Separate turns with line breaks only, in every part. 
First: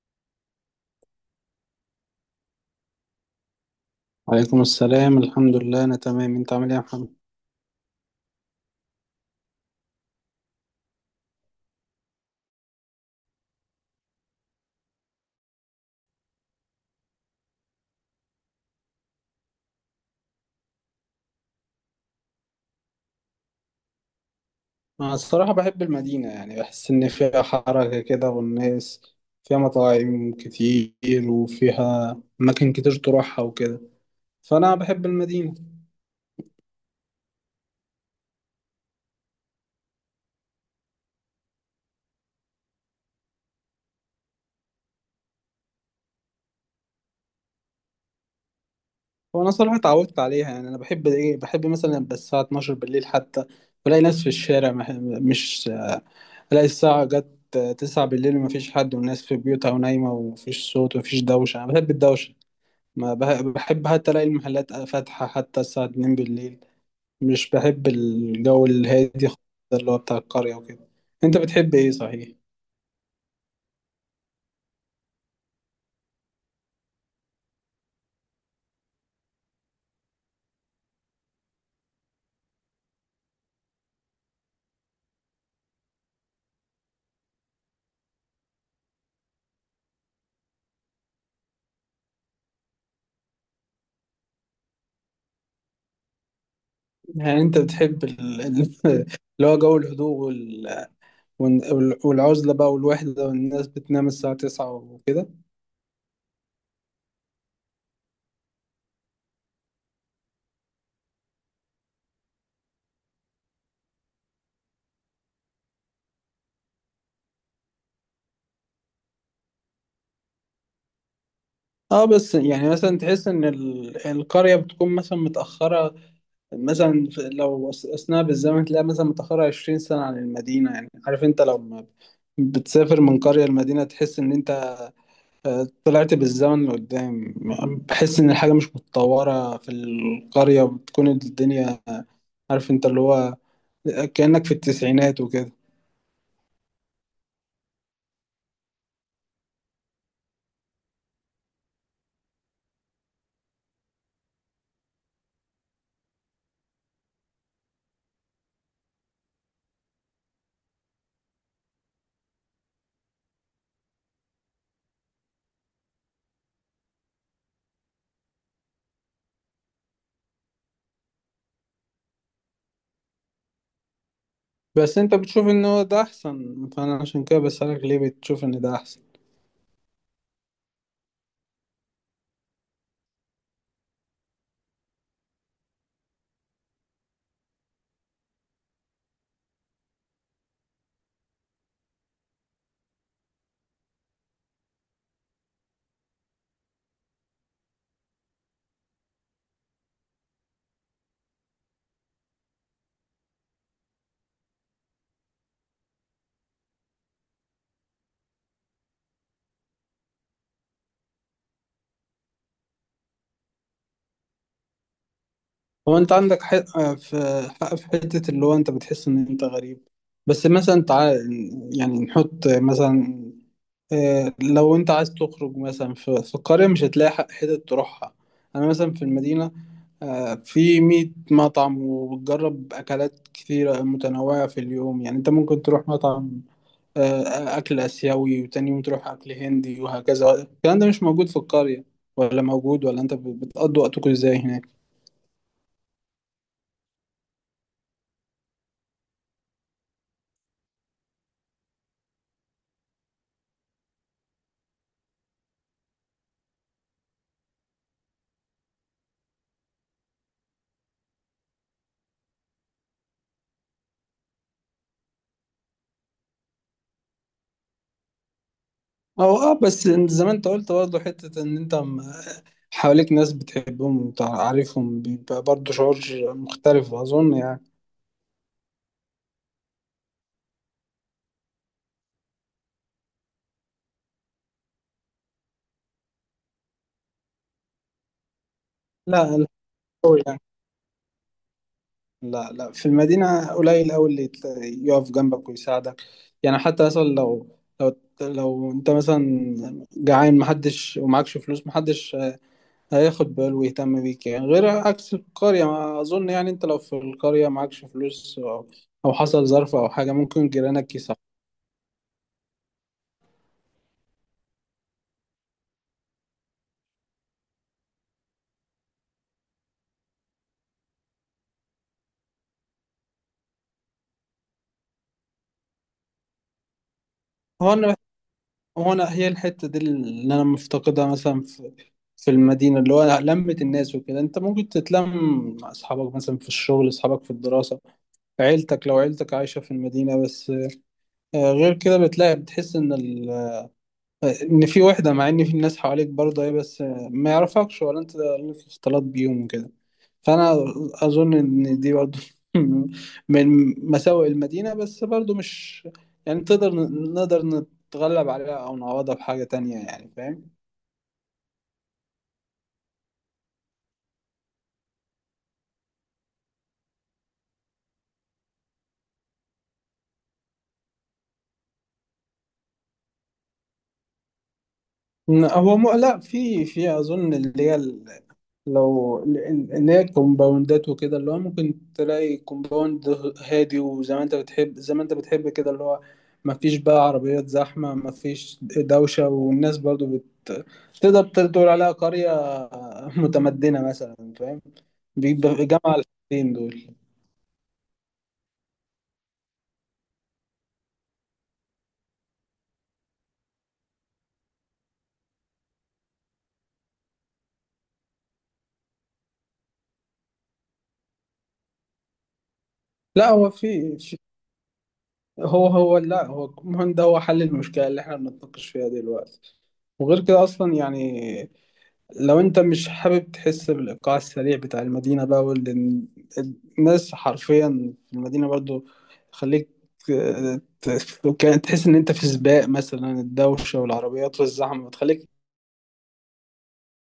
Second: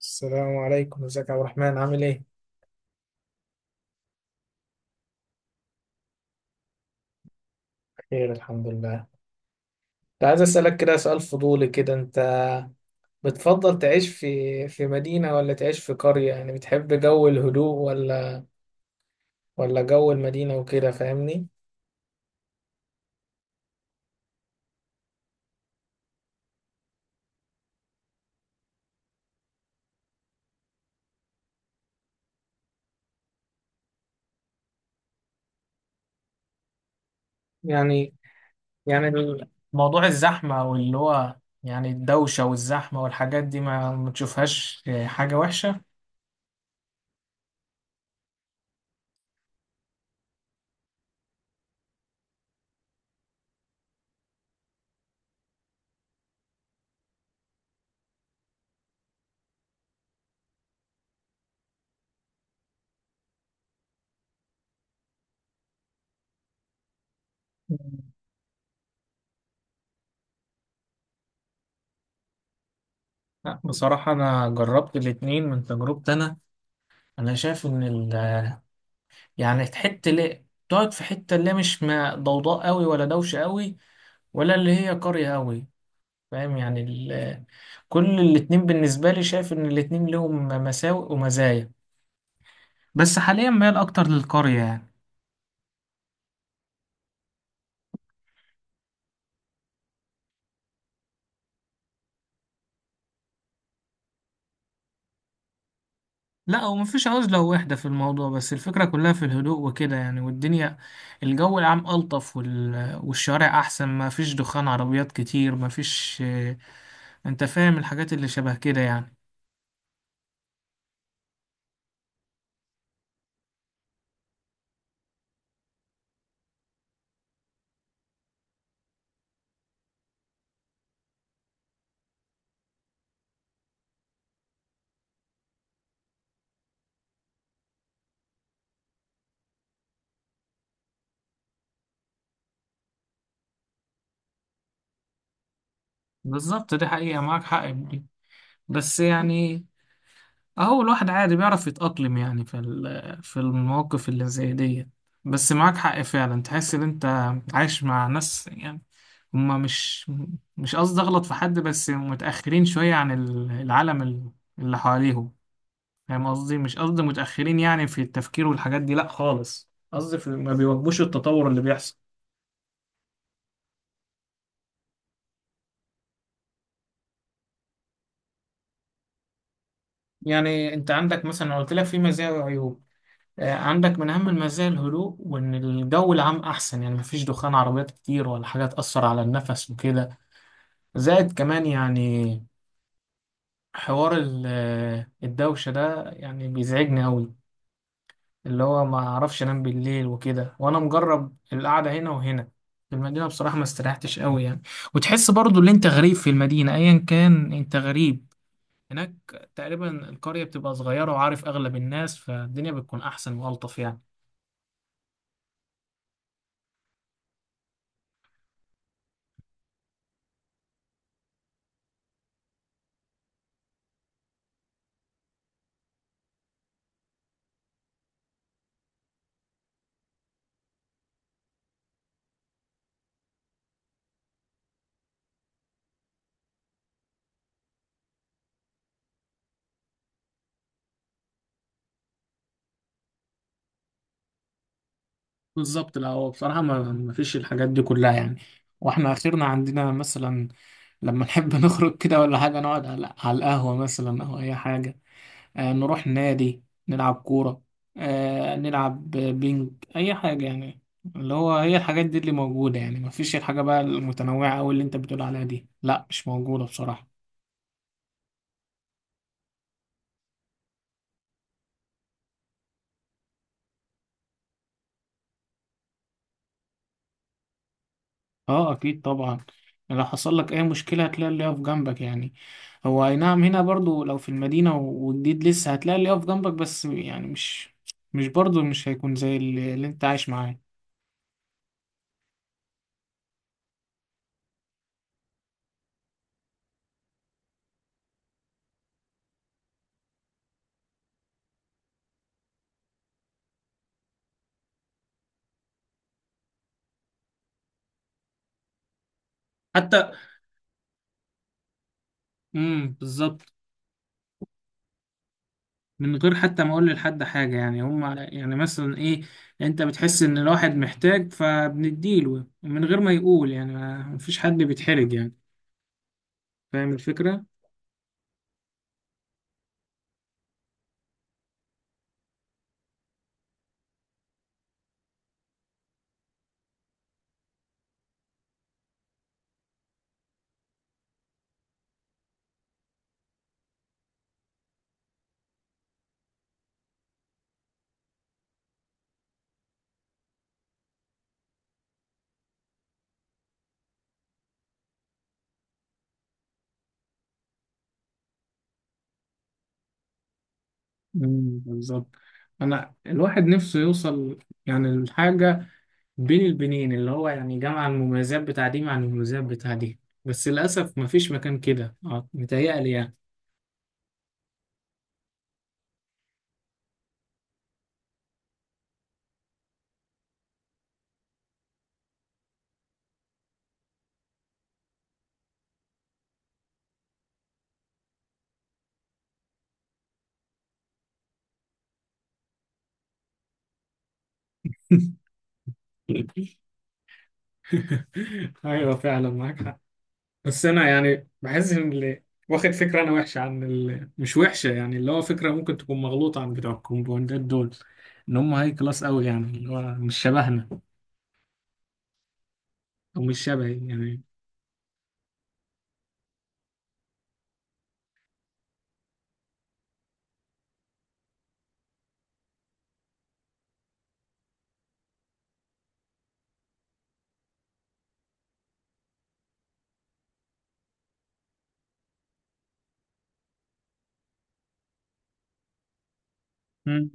السلام عليكم، ازيك يا عبد الرحمن، عامل ايه؟
عليكم السلام، الحمد لله أنا تمام. أنت عامل إيه يا محمد؟
بخير الحمد لله. كنت عايز اسألك كده سؤال فضولي كده. انت بتفضل تعيش في مدينة ولا تعيش في قرية؟ يعني بتحب جو الهدوء ولا جو المدينة وكده، فاهمني؟
أنا الصراحة بحب المدينة، يعني بحس إن فيها حركة كده والناس فيها، مطاعم كتير وفيها أماكن كتير تروحها وكده، فأنا بحب المدينة.
يعني يعني موضوع الزحمة واللي هو يعني الدوشة والزحمة والحاجات دي ما تشوفهاش حاجة وحشة؟
وأنا صراحة اتعودت عليها، يعني أنا بحب إيه، بحب مثلا يبقى الساعة 12 بالليل حتى بلاقي ناس في الشارع. مش ألاقي الساعة جت 9 بالليل ومفيش حد والناس في بيوتها ونايمة ومفيش صوت ومفيش دوشة. أنا بحب الدوشة. ما بح- بحب حتى ألاقي المحلات فاتحة حتى الساعة 2 بالليل. مش بحب الجو الهادي خالص، ده اللي هو بتاع القرية وكده. انت بتحب ايه صحيح؟
لا بصراحة أنا جربت الاتنين. من تجربتي أنا شايف إن يعني حتة اللي تقعد في حتة اللي مش ما ضوضاء قوي ولا دوشة قوي، ولا اللي هي قرية قوي. فاهم يعني كل الاتنين بالنسبة لي، شايف ان الاتنين لهم مساوئ ومزايا، بس حاليا ميال اكتر للقرية يعني.
يعني انت بتحب اللي هو جو الهدوء والعزلة بقى، والوحدة، والناس بتنام الساعة تسعة وكده.
لا، هو مفيش عزلة ووحدة في الموضوع، بس الفكرة كلها في الهدوء وكده يعني. والدنيا الجو العام ألطف والشوارع أحسن، ما فيش دخان عربيات كتير، ما فيش. أنت فاهم الحاجات اللي شبه كده يعني.
اه، بس يعني مثلا تحس ان القرية بتكون مثلا متأخرة، مثلا لو أثناء بالزمن تلاقي مثلا متأخرة 20 سنة عن المدينة. يعني عارف انت لما بتسافر من قرية لمدينة تحس ان انت طلعت بالزمن لقدام. بحس ان الحاجه مش متطوره في القريه، بتكون الدنيا عارف انت اللي هو كانك في التسعينات وكده.
بالظبط، دي حقيقة، معاك حق في دي. بس يعني اهو الواحد عادي بيعرف يتأقلم يعني في في المواقف اللي زي دي. بس معاك حق فعلا، تحس ان انت عايش مع ناس يعني. هما مش قصدي اغلط في حد، بس متأخرين شوية عن العالم اللي حواليهم. فاهم قصدي؟ مش قصدي متأخرين يعني في التفكير والحاجات دي، لا خالص. قصدي ما بيواكبوش التطور اللي بيحصل.
بس انت بتشوف ان هو ده احسن، فانا عشان كده بسألك ليه بتشوف ان ده احسن.
يعني انت عندك مثلا، أنا قلت لك في مزايا وعيوب. عندك من أهم المزايا الهدوء، وإن الجو العام أحسن يعني، مفيش دخان عربيات كتير ولا حاجة تأثر على النفس وكده. زائد كمان يعني حوار الدوشة ده، يعني بيزعجني أوي. اللي هو ما أعرفش أنام بالليل وكده. وأنا مجرب القعدة هنا وهنا. في المدينة بصراحة ما استريحتش أوي يعني. وتحس برضو إن أنت غريب في المدينة، أيا كان أنت غريب هناك. تقريبا القرية بتبقى صغيرة وعارف أغلب الناس، فالدنيا بتكون أحسن وألطف يعني.
هو انت عندك حق في، حته اللي هو انت بتحس ان انت غريب. بس مثلا تعال، يعني نحط مثلا، لو انت عايز تخرج مثلا في القرية مش هتلاقي حتت تروحها. انا مثلا في المدينة في 100 مطعم وبتجرب اكلات كتيرة متنوعة في اليوم. يعني انت ممكن تروح مطعم اكل اسيوي، وتاني يوم تروح اكل هندي وهكذا. الكلام ده مش موجود في القرية، ولا موجود، ولا انت بتقضي وقتكم ازاي هناك؟
بالظبط. لا هو بصراحة ما فيش الحاجات دي كلها يعني. واحنا اخرنا عندنا مثلا لما نحب نخرج كده ولا حاجة، نقعد على القهوة مثلا، او اي حاجة. آه نروح نادي، نلعب كورة، آه نلعب بينج، اي حاجة يعني. اللي هو هي الحاجات دي اللي موجودة يعني، ما فيش الحاجة بقى المتنوعة او اللي انت بتقول عليها دي، لا مش موجودة بصراحة.
او اه، بس زي ما انت قلت برضه حتة ان انت حواليك ناس بتحبهم وتعرفهم، بيبقى برضه شعور مختلف اظن يعني.
اه اكيد طبعا. لو حصل لك اي مشكله هتلاقي اللي يقف جنبك يعني. هو اي نعم، هنا برضو لو في المدينه وجديد لسه هتلاقي اللي يقف جنبك، بس يعني مش برضو مش هيكون زي
لا،
اللي انت
أوي
عايش
لا،
معاه.
لا لا، في المدينة قليل أوي اللي يقف جنبك ويساعدك. يعني حتى مثلا لو، أنت مثلا جعان، محدش ومعكش فلوس، محدش هياخد باله ويهتم بيك يعني، غير عكس القرية ما أظن. يعني أنت لو في القرية معكش فلوس أو، حصل ظرف أو
حتى،
حاجة، ممكن جيرانك يساعدوك.
بالظبط. من غير حتى ما اقول لحد حاجه يعني، هم يعني مثلا ايه، انت بتحس ان الواحد محتاج فبنديله من غير ما يقول يعني، ما مفيش حد بيتحرج يعني. فاهم الفكره؟
هو أنا، هي الحتة دي اللي أنا مفتقدها مثلا في، المدينة، اللي هو لمة الناس وكده. أنت ممكن تتلم مع أصحابك مثلا في الشغل، أصحابك في الدراسة، عيلتك لو عيلتك عايشة في المدينة. بس غير كده بتلاقي بتحس إن ال... آه، إن في وحدة، مع إن في ناس حواليك برضه إيه، بس ما يعرفكش ولا أنت اللي في اختلاط بيهم وكده. فأنا أظن إن دي برضه من مساوئ المدينة، بس برضه مش، يعني نقدر نتغلب عليها أو نعوضها بحاجة تانية، يعني فاهم؟
بالظبط. انا الواحد نفسه يوصل يعني لحاجه بين البنين، اللي هو يعني جمع المميزات بتاع دي مع المميزات بتاع دي، بس للأسف مفيش مكان كده اه، متهيألي يعني.
هو لا، في أظن اللي هي، الكومباوندات وكده، اللي هو ممكن تلاقي كومباوند هادي، وزي ما انت بتحب زي ما انت بتحب كده، اللي هو ما فيش بقى عربيات زحمة، ما فيش دوشة، والناس برضو تقدر تقول عليها قرية متمدنة مثلا، فاهم؟ بيبقى جمع الحاجتين دول.
أيوة فعلا معاك حق. بس أنا يعني بحس إن اللي واخد فكرة أنا وحشة عن مش وحشة يعني، اللي هو فكرة ممكن تكون مغلوطة عن بتوع الكومباوندات دول. إن هم هاي كلاس أوي يعني، اللي هو مش شبهنا، أو
لا
مش
هو
شبهي يعني.
هو، هو لا هو المهم، ده هو حل المشكلة اللي احنا بنتناقش فيها دلوقتي. وغير كده اصلا يعني، لو انت مش حابب تحس بالايقاع السريع بتاع المدينه بقى الناس حرفيا في المدينه، برضو خليك، وكان تحس ان انت في سباق مثلا. الدوشه والعربيات والزحمه بتخليك
مم.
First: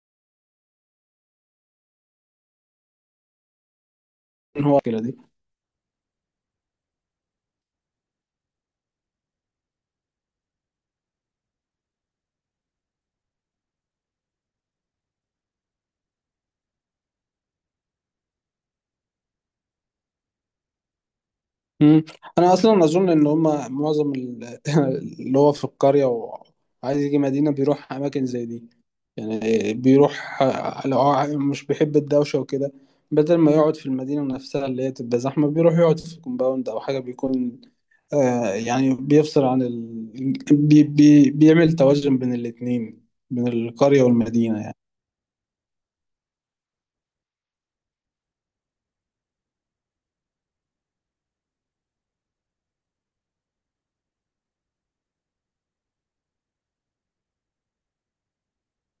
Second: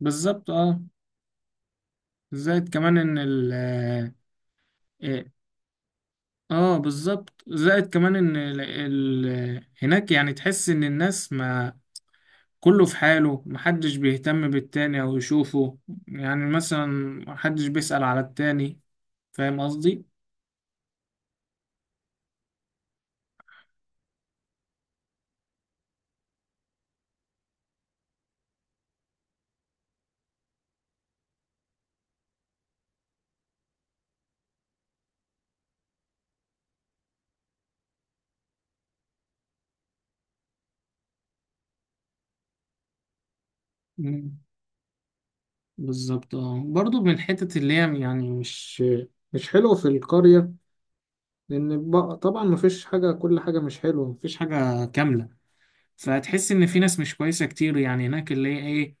بالظبط أه. زائد كمان إن ال
ان هو كده دي.
آه، اه بالظبط. زائد كمان ان هناك يعني تحس ان الناس ما كله في حاله، محدش بيهتم بالتاني او يشوفه. يعني مثلا محدش بيسأل على التاني. فاهم قصدي؟
مم. انا اصلا اظن ان هما معظم اللي هو في القريه وعايز يجي مدينه بيروح اماكن زي دي. يعني بيروح، لو هو مش بيحب الدوشه وكده، بدل ما يقعد في المدينة نفسها اللي هي تبقى زحمة، بيروح يقعد في كومباوند أو حاجة، بيكون يعني بيفصل عن بي بي بيعمل توازن بين الاتنين، بين القرية
مم.
والمدينة يعني.
بالظبط. اه برضو من الحتت اللي هي يعني مش حلوة في القرية. لأن طبعا مفيش حاجة، كل حاجة مش حلوة، مفيش حاجة كاملة. فتحس إن في ناس مش كويسة كتير يعني هناك، اللي هي إيه،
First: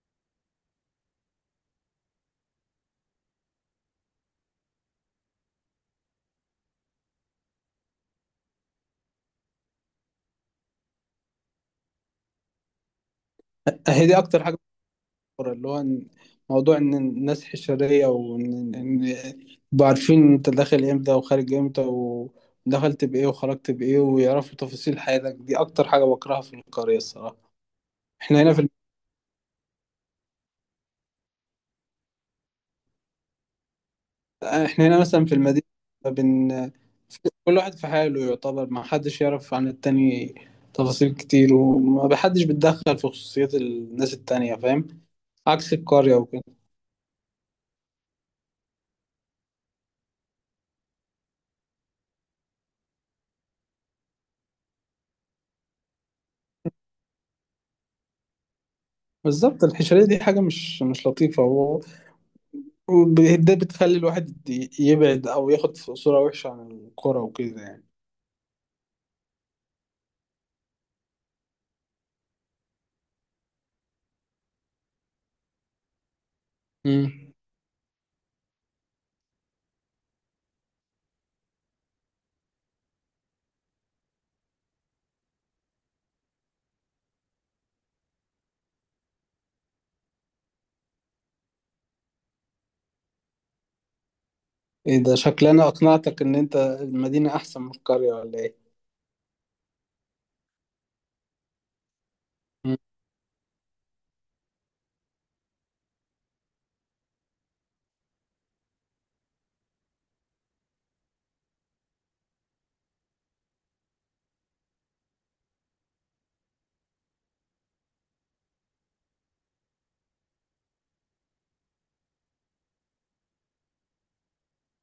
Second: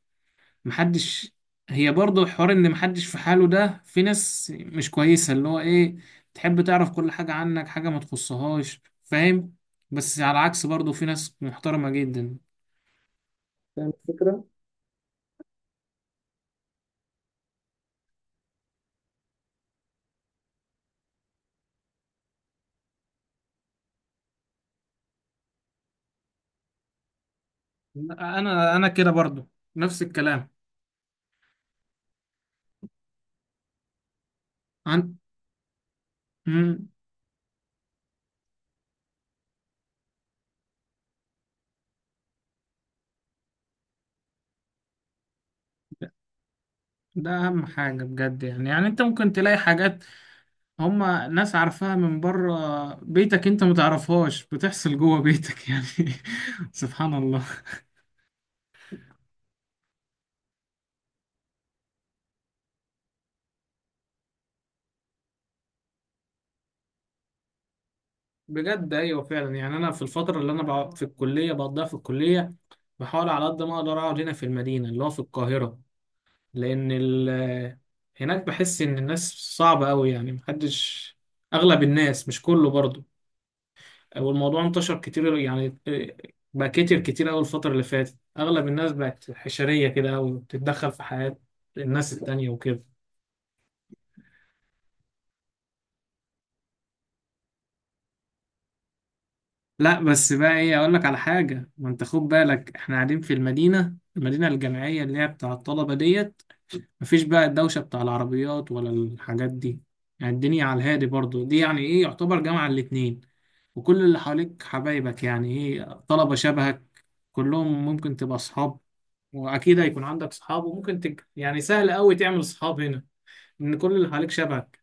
محدش هي برضه حوار ان محدش في حاله. ده في ناس مش كويسة، اللي هو ايه، تحب تعرف كل حاجة عنك، حاجة ما تخصهاش. فاهم؟ بس على العكس برضه في ناس محترمة جدا. فاهم
هي دي
الفكرة؟
أكتر حاجة بتضر، اللي هو موضوع إن الناس حشرية، وإن يبقوا عارفين أنت داخل إمتى وخارج إمتى، ودخلت بإيه وخرجت بإيه، ويعرفوا تفاصيل حياتك. دي أكتر حاجة بكرهها في القرية الصراحة. إحنا هنا في
انا كده برضه نفس الكلام
احنا هنا
عن
مثلا في المدينة بن...
مم.
كل واحد في حاله، يعتبر ما حدش يعرف عن التاني تفاصيل كتير، وما حدش بيتدخل في خصوصيات الناس التانية، فاهم؟ عكس القرية وكده.
ده اهم حاجة بجد يعني انت ممكن تلاقي حاجات هما ناس عارفاها من بره، بيتك انت متعرفهاش بتحصل جوه بيتك يعني. سبحان الله.
بالظبط، الحشرية دي حاجة مش لطيفة، وده بتخلي الواحد يبعد أو ياخد صورة وحشة عن القرى وكده يعني.
بجد ايوه فعلا. يعني انا في الفتره اللي انا بقعد في الكليه بقضيها في الكليه، بحاول على قد ما اقدر اقعد هنا في المدينه اللي هو في القاهره. لان
مم.
هناك بحس ان الناس صعبه قوي يعني. اغلب الناس، مش كله برضو. والموضوع انتشر كتير يعني. بقى كتير كتير قوي الفتره اللي فاتت، اغلب الناس بقت حشريه كده قوي، وبتتدخل في حياه الناس التانية وكده.
إيه ده، شكلنا أقنعتك إن أنت المدينة أحسن من القرية ولا إيه؟
لا بس بقى ايه، اقول لك على حاجه. ما انت خد بالك، احنا قاعدين في المدينه الجامعيه اللي هي بتاع الطلبه ديت. مفيش بقى الدوشة بتاع العربيات ولا الحاجات دي. يعني الدنيا على الهادي برضو، دي يعني ايه، يعتبر جامعة الاتنين. وكل اللي حواليك حبايبك يعني ايه، طلبة شبهك، كلهم ممكن تبقى صحاب. واكيد هيكون عندك صحاب، وممكن يعني سهل قوي تعمل صحاب هنا، ان كل اللي حواليك شبهك.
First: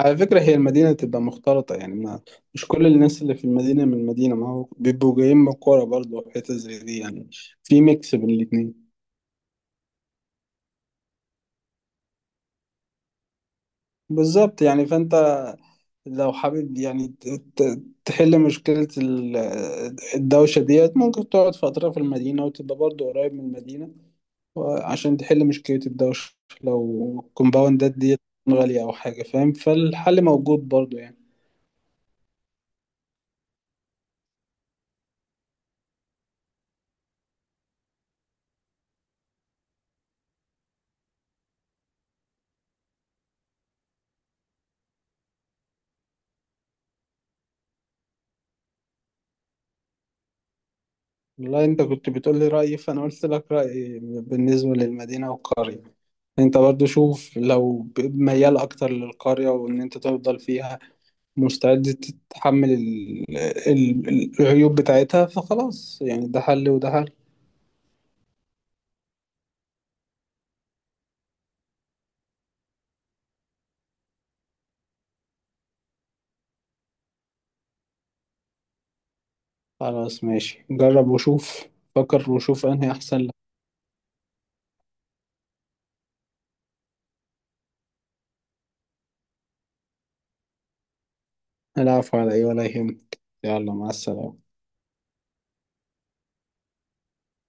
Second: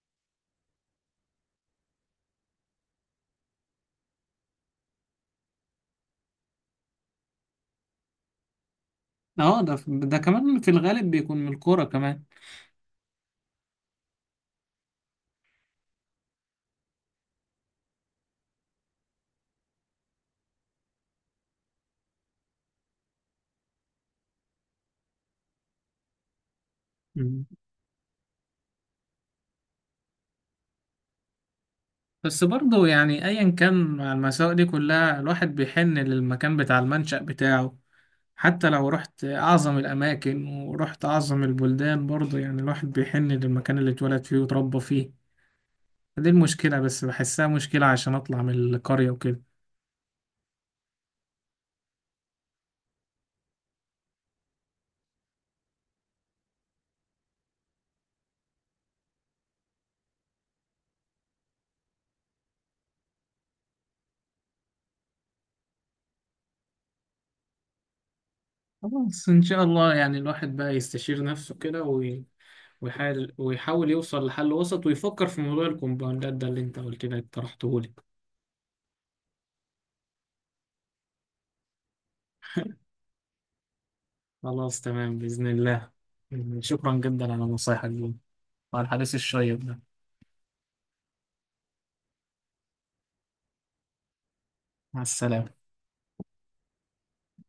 على فكرة هي المدينة تبقى مختلطة يعني، ما مش كل الناس اللي في المدينة من المدينة، ما هو بيبقوا جايين من القرى برضه وحتت زي دي يعني، في ميكس بين الاتنين.
اه ده كمان في الغالب بيكون من الكورة كمان.
بالظبط يعني، فأنت لو حابب يعني تحل مشكلة الدوشة ديت، ممكن تقعد فترة في المدينة وتبقى برضه قريب من المدينة عشان تحل مشكلة الدوشة، لو
مم.
الكومباوندات ديت غالية أو حاجة، فاهم؟ فالحل موجود برضه يعني.
بس برضه يعني ايا كان، مع المساوئ دي كلها الواحد بيحن للمكان بتاع المنشأ بتاعه. حتى لو رحت أعظم الأماكن ورحت أعظم البلدان، برضه يعني الواحد بيحن للمكان اللي اتولد فيه وتربى فيه. فدي المشكلة، بس بحسها مشكلة عشان أطلع من القرية وكده.
والله انت كنت بتقول لي رأيي، فانا قلت لك رأيي بالنسبة للمدينة والقرية. انت برضو شوف، لو ميال اكتر للقرية وان انت تفضل فيها مستعد تتحمل العيوب بتاعتها، فخلاص يعني، ده حل وده حل.
خلاص إن شاء الله. يعني الواحد بقى يستشير نفسه كده ويحاول يوصل لحل وسط، ويفكر في موضوع الكومباوندات ده اللي أنت قلت لي اقترحته لي.
خلاص ماشي، جرب وشوف، فكر وشوف انهي احسن لك.
خلاص تمام بإذن الله. شكرا جدا على نصايحك دي وعلى الحديث الشيق ده.
العفو، على ايه، ولا يهمك. يلا مع السلامة.
مع السلامة.